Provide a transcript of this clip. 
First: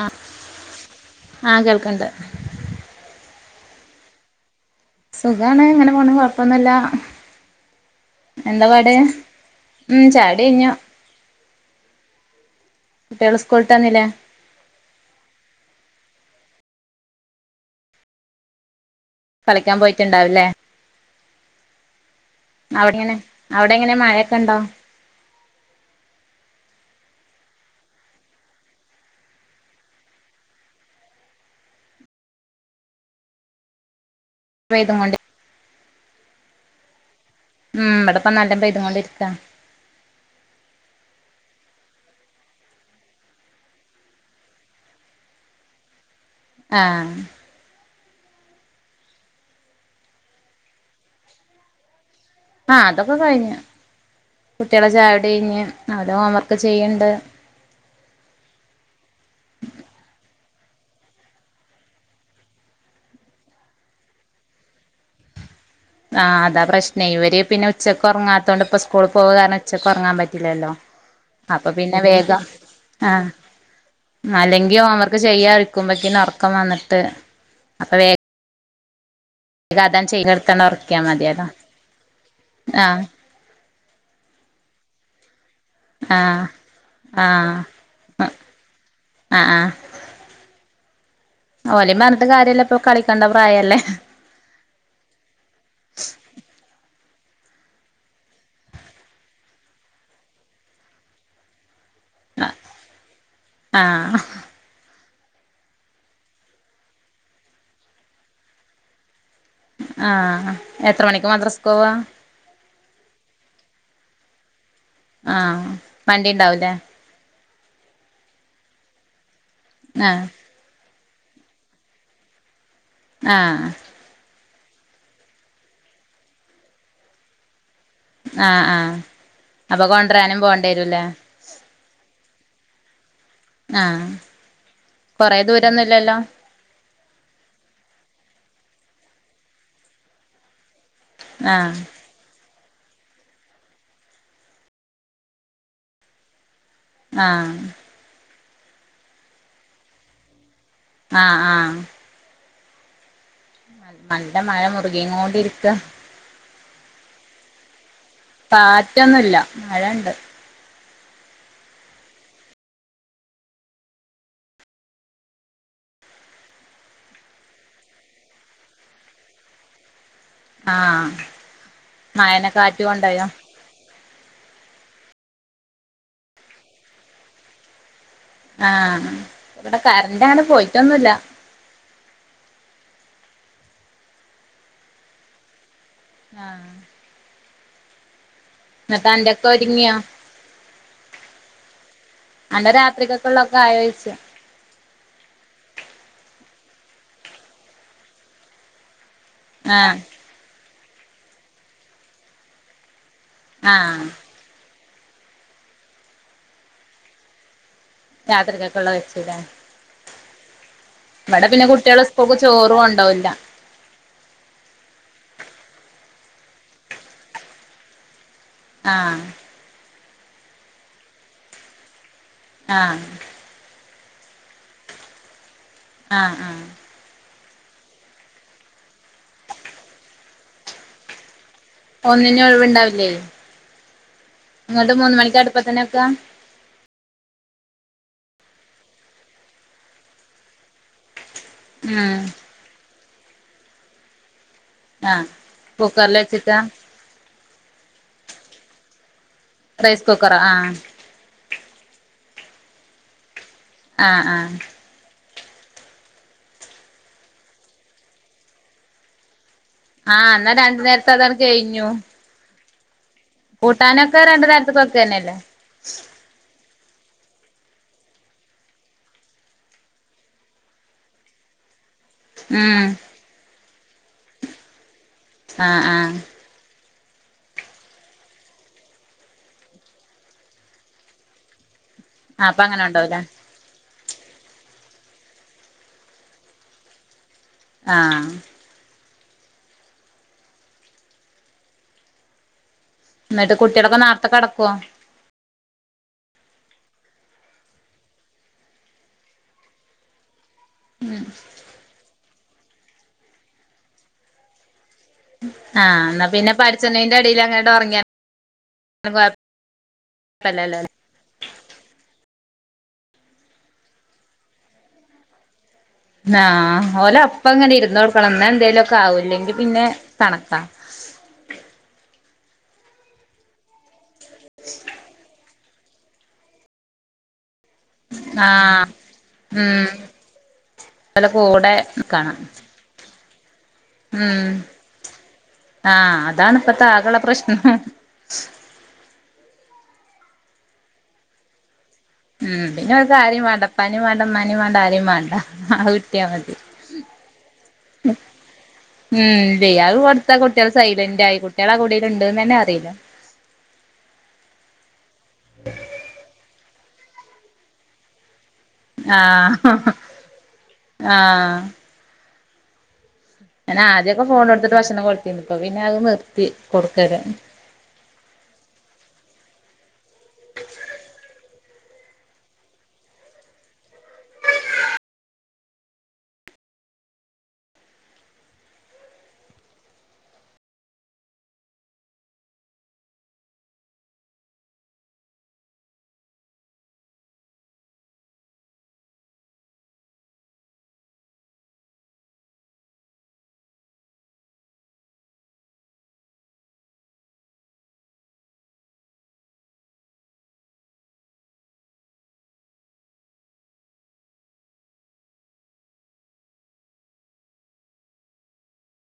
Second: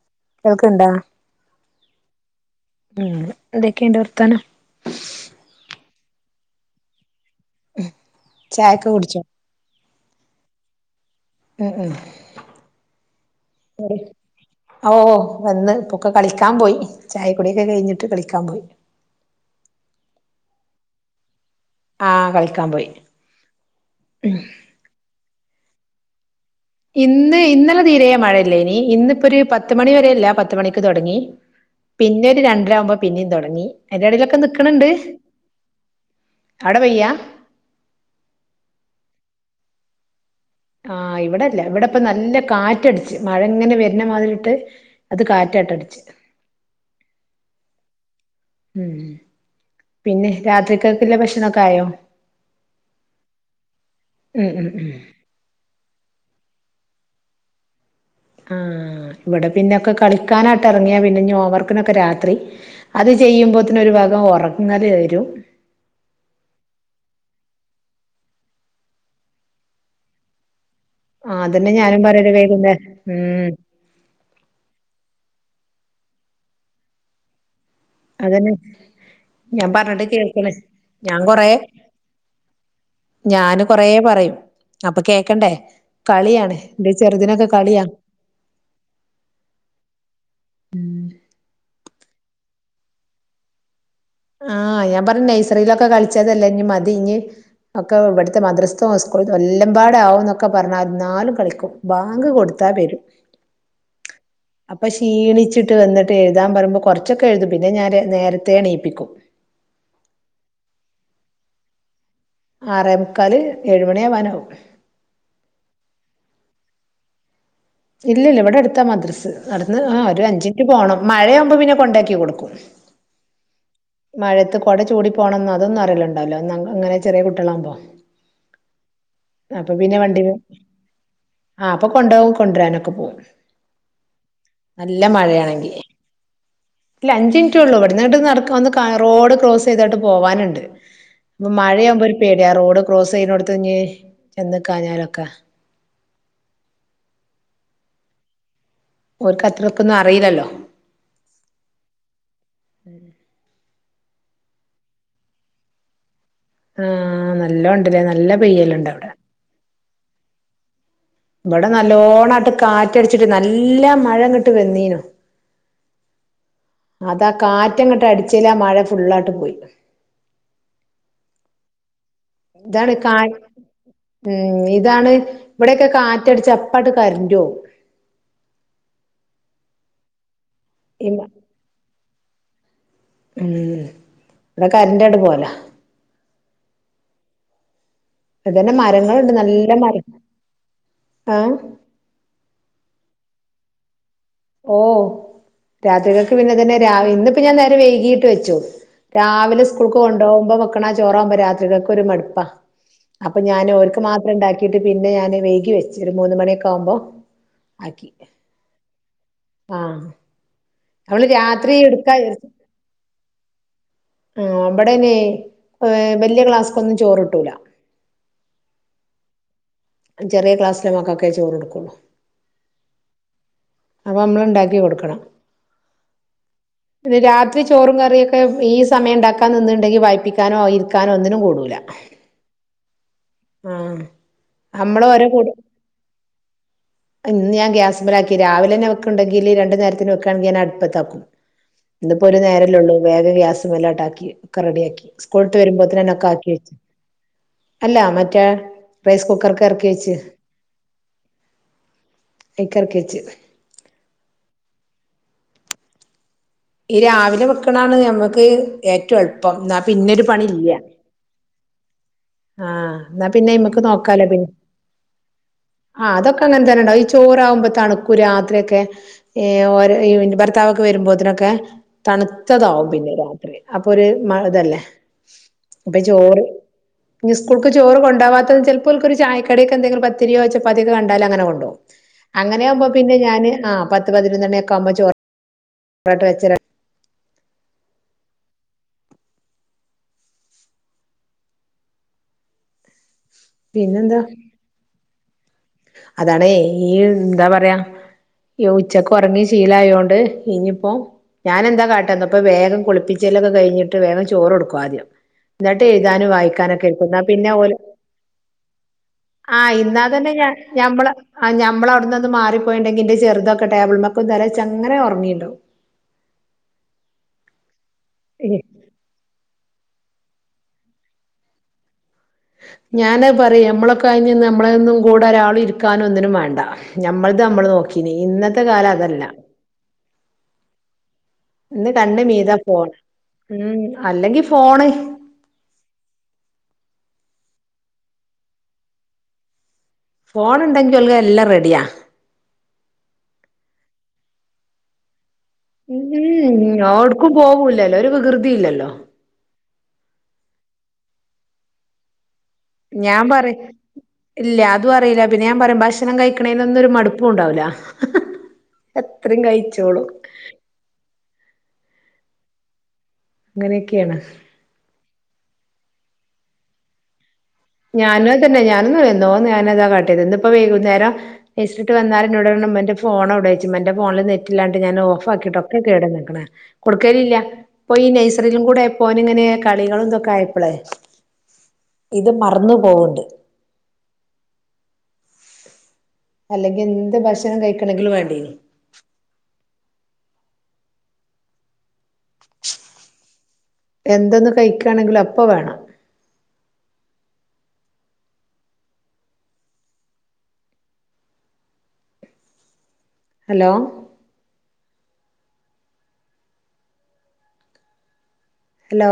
ആഹ് കേക്ക്ണ്ട ആഹ് കേൾക്കണ്ട് ഹ്മ്മ് എന്തൊക്കെണ്ട് വർത്താനം സുഖാണ് ഇങ്ങനെ പോണ് കൊഴപ്പൊന്നുല്ല എന്താ ചായൊക്കെ പാട് കുടിച്ചോ ഉം ചായകുടി കഴിഞ്ഞോ ഉം ഉം കുട്ട്യോള് സ്കൂൾട്ട് വന്നില്ലേ ഓ ഓ വന്ന് ഇപ്പൊക്കെ കളിക്കാ പോയി ചായകുടിയൊക്കെ കഴിഞ്ഞിട്ട് കളിക്കാൻ പോയി കളിക്കാൻ പോയിട്ട്ണ്ടാവില്ലേ ആഹ് കളിക്കാൻ പോയി അവിടെങ്ങനെ അവിടെങ്ങനെ മഴയൊക്കെ ഇണ്ടോ ഇന്ന് ഇന്നലെ തീരെ മഴയില്ലേയ്ന്നി ഇന്ന്പ്പൊ ഒരു പത്ത്‌ മണി വരെല്ലാ പത്ത്‌ മണിക്ക് തെടങ്ങി പിന്നെ ഒരു രണ്ടരവുമ്പോ പിന്നിം തുടങ്ങി അയ്ന്റെ ഇടയിലൊക്കെ നിക്ക് ക്ക്ണ് ണ്ട് പെയ്തും കൊണ്ട് അവിട പെയ്യ ആഹ് ഇവിടപ്പം നല്ലം പെയ്ത്കൊണ്ടിരിക്കാ ആഹ് ഇവിടെല്ല ഇവിടെപ്പ നല്ല കാറ്റടിച്ച് മഴ ഇങ്ങനെ വര്ണമാതിരിട്ട് അത് കാറ്റ്ട്ടടിച്ച് ആഹ് ഉം പിന്നെ രാത്രികൽക്ക്ല്ല ഭക്ഷണൊക്കെ ആയോ ആഹ് അതൊക്കെ കഴിഞ്ഞ് ഉം ഉം കുട്ട്യാളെ ഉം ചായ കുടി കയ്ഞ്ഞ് അവരുടെ ഹോം വർക്ക് ചെയ്യ്ണ്ട് ആഹ് ഇവടെ പിന്നൊക്കെ കളിക്കാനാട്ട് ഇറങ്ങിയാ പിന്നെ ഞ്ഞി ഹോം വർക്കിനൊക്കെ രാത്രി അത് ചെയ്യുമ്പോത്തന് ഒരു ഭാഗം ഉറങ്ങല് വരും ആഹ് അതാ പ്രശ്ന ഇവര് പിന്നെ ഉച്ചയ്ക്ക് ഉറങ്ങാത്തതണ്ട് ഇപ്പ സ്കൂൾ പോവു കാരണം ഉച്ചക്ക് ഉറങ്ങാൻ പറ്റില്ലല്ലോ ആഹ് അപ്പൊ അതന്നെ പിന്നെ ഞാനും പറയല് വേഗം വൈകുന്നേ ആഹ് ഉം അല്ലെങ്കിൽ ഹോംവർക്ക് ചെയ്യാ ഇരി ക്കുമ്പക്ക ഉറക്കം വന്നിട്ട് അപ്പൊവേ അതന്നെ ഞാൻ പറഞ്ഞിട്ട് കേൾക്കണ എടുത്തണ്ട് ഉറക്കിയാ ഞാൻ മതിയല്ലോ കൊറെ ആഹ് ഞാന് കൊറെ പറയും അപ്പൊ കേക്കണ്ടേ കളിയാണ് എന്റെ ചെറുതിനൊക്കെ കളിയാണ് അഹ് ആഹ് ആഹ് ഓലീം പറഞ്ഞ് ട്ട് കാര്യമല്ല ഇപ്പോ കളിക്കണ്ട പ്രായല്ലേ ആഹ് ഞാൻ പറഞ്ഞയും നഴ്സറിയിലൊക്കെ കളിച്ചതല്ലേ ഇനി മതി ഇനി ഒക്കെ ഇവിടുത്തെ മദ്രസ്ഥവും സ്കൂള എല്ലാം പാട ആവും എന്നൊക്കെ പറഞ്ഞിരുന്നാലും കളിക്കും ബാങ്ക് കൊടുത്താ വരും ആഹ് അപ്പൊ ക്ഷീണിച്ചട്ട് വന്നിട്ട് എഴുതാൻ പറയ്പോ കുറച്ചൊക്കെ എഴുതും പിന്നെ ഞാൻ നേരത്തെ എണീയിപ്പിക്കും ആഹ് എത്ര മണിക്ക് മദ്രാസക്ക് പോവാ ആറേ മുക്കാൽ ഏഴുമണി ആവാനാവും ആഹ് വണ്ടി ഉണ്ടാവു ലേ ഇല്ല ഇല്ല ഇവിടെ അടുത്താ മദ്രസ് നടന്ന് ആ ഒരു ആഹ് അഞ്ചിനിറ്റ് പോകണം മഴയാവുമ്പോ പിന്നെ കൊണ്ടാക്കി കൊടുക്കും ആഹ് മഴത്ത് കൂട ചൂടി പോകണന്ന് അതൊന്നും അറിയില്ലണ്ടാവല്ലോ ഇങ്ങനെ ചെറിയ കുട്ടികളാകുമ്പോ ആഹ് ആഹ് അപ്പൊ കൊണ്ടരാനും പോകേണ്ടി വരൂല്ലേ ആഹ് അപ്പൊ കൊണ്ടോവും കൊണ്ടുവരാനൊക്കെ പോകും ആഹ് നല്ല കൊറെ മഴയാണെങ്കില് ദൂരൊന്നുല്ലല്ലോ ഇല്ല അഞ്ച് മിനിറ്റ് ഉള്ളു ഇവിടുന്നട്ട് നട വന്ന് റോഡ് ക്രോസ് ചെയ്തായിട്ട് പോവാനുണ്ട് ഇപ്പ ആഹ് മഴയാവുമ്പോ ഒരു പേടിയ റോഡ് ക്രോസ് ചെയ്യുന്നോടുത്ത് ഇഞ്ഞ് ചെന്ന് ക്കാഞ്ഞാലൊക്കെ ആഹ് ഓക്ക് അത്രക്കൊന്നും അറിയില്ലല്ലോ ആഹ് ആഹ് നല്ല മഴ മുറുകീം കൊണ്ടിരിക്ക മ് അങ്ങനെ ല്ലോം ഉണ്ടല്ലേ നല് കാറ്റൊന്നുല്ല മഴയുണ്ട് ഇവിടെ നല്ലോണയിട്ട് കാറ്റടിച്ചിട്ട് നല്ല മഴ ഇങ്ങിട്ട് വെന്നേനു അതാ കാറ്റങ്ങട്ട് അടിച്ചേല് ആ മഴ ഫുള്ളായിട്ട് പോയി ആഹ് മഴനെ കാറ്റ് ഇതാണ് കാ കൊണ്ടോയോ ഉം ഇതാണ് ഇവിയൊടൊക്കെ കാറ്റടിച്ച അപ്പാട്ട് കറന്റ് പോവും ആഹ് ഇവിടെ കറന്റങ്ങനെ ഈ പോയിട്ടൊന്നുല്ല മ ഉം ഇവിടെ കറ്ന്റെ അടെ പോവല ആഹ് അതന്നെ എന്നിട്ട് മരങ്ങളുണ്ട് അന്റെക്കെ നല്ല ഒരുങ്ങിയോ മരങ്ങ ആഹ് അല്ല രാത്രികൊക്കള്ളൊക്കെ ആയോച്ചയ ഓ രാത്രികൾക്ക് പിന്നെ തന്നെ രാ ഇന്നിപ്പോ ഞാൻ നേരം വൈകീട്ട് വെച്ചോള് രാവിലെ ആഹ് സ്കൂൾക്ക് കൊണ്ടുപോകുമ്പോ വെക്കണ ചോറാവുമ്പോ രാത്രിക്കൊക്കെ ഒരു മടുപ്പാ അപ്പൊ ഞാനോർക്ക് ആഹ് മാത്രം ഉണ്ടാക്കി വീട്ടി പിന്നെ ഞാന് വൈകി വെച്ച് ഒരു മൂന്ന് മണിയൊക്കെ ആവുമ്പോൾ ആക്കി രാത്രിക്കൊക്കെള്ള വെച്ചിടാൻ ആഹ് നമ്മള് ഇവിടെ പിന്നെ രാത്രി കുട്ടികൾ എടുക്കാ സ്കൂളിൽപ്പോ ചോറു കൊണ്ട് പോകില്ല ആഹ് ഉം അവിടനെ ഏ വലിയ ക്ലാസ്സ്ക്കൊന്നും ചോറിട്ടൂല ആഹ് ചെറിയ ക്ലാസ്സില മക്കക്കെ ചോറ്ടുക്കുള്ളൂ ആഹ് അതമ്മള് ഉണ്ടാക്കി കൊടുക്കണം ആഹ് ആഹ് പിന്നെ രാത്രി ചോറും കറിയൊക്കെ ഈ സമയം ഉണ്ടാക്കാൻ നിന്നുണ്ടെങ്കി വായിപ്പിക്കാനോ എഴുതിക്കാനോ ഒന്നിനും കൂടൂല്ല ഒന്നിനും ഒഴിവുണ്ടാവില്ലേ ആഹ് ഇങ്ങട്ട് നമ്മള് മൂന്ന് അവരെ മണിക്ക് കൂടെ അടുപ്പത്തന്നെ വെക്കാ ഇന്ന്ഞൻ ഗ്യാസ് മേലാക്കി രാവിലെ ഞവുക്കുണ്ടെങ്കില് രണ്ട് നേരത്തിന് വെുക്കുവാണെങ്കില് ഞാൻ അടുപ്പത്താക്കും ഉം ഇന്നിപ്പോ ഒരു നേരല്ല ഉള്ളൂ വേഗ ഗ്യാസ്മേലാട്ടാക്കി ഒക്ക റെഡിയാക്കി ആഹ് സ്കൂൾ വിട്ട് വരുമ്പോത്തനെ കുക്കറിൽ ഒക്കെ വെച്ചിട്ടാ ആക്കിവെച്ചു അല്ല മറ്റേ റൈസ് കുക്കർക്ക് ആക്കി റൈസ് വെച്ച് കുക്കറോ ആഹ് അയ്ക്കെറക്കിവെച്ച് ആഹ് ആഹ് ഈ രാവിലെ വെക്കണാണ് ഞമ്മക്ക് ഏറ്റവും എളുപ്പം പിന്നൊരു ആഹ് എന്നാ രണ്ടു നേരത്തെ അതാണക്ക്‌ കഴിഞ്ഞു ആഹ എന്നാ പിന്നെ ഇമ്മക്ക് കൂട്ടാനൊക്കെ നോക്കാലോ രണ്ടു പിന്നെ നേരത്ത്ക്ക് വെക്കന്നെല്ലേ ആഹ്തൊക്കെ അങ്ങനെ തന്നെ ഉണ്ടാവ ഈ ചോറാവുമ്പോ തണുക്കൂ രാത്രിയൊക്കെ ഏർ ഓര് ഈ ഭർത്താവൊക്കെ വരുമ്പോത്തിനൊക്കെ ഉം തണുത്തതാവും പിന്നെ രാത്രി അപ്പൊ ഒരു മ ഇതല്ലേ ആഹ് അപ്പൊ ആഹ് ചോറ് ഇനി സ്കൂൾക്ക് ചോറ് കൊണ്ടാവാത്ത ചിലപ്പോൾക്കൊരു ചായക്കടിക്കെന്തെങ്കിലും പത്തിരിയോ ചപ്പാത്തിയൊക്കെ കണ്ടാലങ്ങനെ കൊണ്ട്പോവും ആ അപ്പൊ അങ്ങനെ ആവുമ്പോ പിന്നെ ഉണ്ടാവൂലേ ഞാനെ ആ പത്ത് പതിനൊന്നെണ്ണിയൊക്കെ ആവുമ്പോ ചോറായിട്ട് വെച്ച് ആഹ് എന്നിട്ട് കുട്ടികളൊക്കെ പിന്നെന്താ നേരത്തെ കെടക്കുവോ അതാണേ ഈ എന്താ പറയാ ഉച്ചക്ക് ഒറങ്ങി ശീലം അയോണ്ട് ഇനിയിപ്പോ ഉംഹ് ഞാനെന്താ കാട്ടന്നപ്പ വേഗം കുളിപ്പിച്ചലൊക്കെ കഴിഞ്ഞിട്ട് വേഗം ചോറ് കൊടുക്കുംആദ്യം എന്നിട്ട് ആഹ് എന്നാ എഴുതാനും പിന്നെ വായിക്കാനൊക്കെ പഠിച്ചണീന്റെ എഴക്കുന്ന എടേല് പിന്നെ അങ്ങട് ഓല് ഒറങ്ങിയാലും ആഹ് ഇന്നാ തന്നെ ഞാ കൊഴപ്പല്ലല്ലോ ഞാൻ നമ്മള് ഞമ്മള് അവിടുന്ന് ഒന്ന് മാറിപ്പോയി ഉണ്ടെങ്കി എന്റെചെറുതാ ടേബിൾ മൊക്ക തല വെച്ച് അങ്ങനെ ഒറങ്ങി ഉണ്ടാവും ആഹ് ഓലെ അപ്പെ അങ്ങനെ ഇരുന്ന് കൊടുക്കണം എന്നാ എന്തേലും ഒക്കെ ആവൂയില്ലെങ്കി പിന്നെ കണക്കാ ഞാന് അത് പറയും നമ്മളൊക്കെ കഴിഞ്ഞ് നിന്ന് നമ്മളെന്നും കൂടെ ഒരാളും ഇരി ക്കാന ഒന്നിനും വാണ്ട നമ്മൾത് നമ്മള് നോക്കീനി ഇന്നത്തെ കാല അതല്ല ഉംഹ് അല്ല ഫോണ് ഇന്ന് രണ്ട് മീരാ ഫോൺ ഉംഹ് ഉംഹ് ആഹ് അതാണ് ഇപ്പെത്തെ ആക കയുള്ള പ്രശ്നം ഫോൺ ഉണ്ടെങ്കി ഉള്ളയെല്ലാം റെഡിയാ ഉംഹ് പിന്നെ അവർക്ക് ആരെയും വാണ്ട ഉപ്പാനെ വാണ്ട ഉമ്മാനേ വാണ്ട ആരേ വാണ്ട ഉംഹ് ഓടുക്കും പോവൂല്ലല്ലോ ഒരു വികൃതി ഇല്ലല്ലോ ഉംഹ് ദയാഹു കൊടുത്ത കുട്ടികൾ സൈലന്റ് ആയി കുട്ടികൾ ആ കൂടിയിൽ ഉണ്ടെന്ന് തന്നെ അറിയില്ല ഞാൻ പറയും ഇല്ല അതു അറിയില്ല പിന്നെ ഞാൻ പറയും ഭക്ഷണം കഴിക്കണേ ഇന്നൊരു മടുപ്പും ഉണ്ടാവൂലാ ആഹ് ആഹ് ഞാൻ അങ്ങനെയൊക്കെയാണ് ആദ്യയെക്കെ ഫോൺ എടുത്തിട്ട് ഭക്ഷണം കൊളത്തിന്ന് ഇപ്പൊ പിന്നെ അത് നിർത്തി കൊടുക്കര ഞാനു അത് തന്നെ ഞാനെയെന്നോ ഞാനതാ കാട്ടിയത് ഇന്നിപ്പെ വൈകുന്നേരം എസിട്ട് വന്നാല് എന്നോട് എന്റെ ഫോൺ അവിടെ വച്ചും എന്റെ ഫോണിലെ നെറ്റില്ലാണ്ട് ഞാൻ ഓഫ് ആക്കിയിട്ട് ഒക്കെ കേട് തീർക്കണെ കൊടുക്കലില്ല ഇപ്പൊ ഈ നൈസറിയിലും കൂടെ ആയപ്പോ ഓൻ ഇങ്ങനെ കളികളും എന്തൊക്കെ ആയപ്പളെ ഇത് മറന്നു പോവ്ണ്ട് അല്ലെങ്കി എന്ത് ഭക്ഷണം കഴിക്കണമെങ്കിലും വേണ്ടെ എന്തെന്ന് കഴിക്കുകയാണെങ്കും അപ്പെ വേണം ഹലോ ഹലോ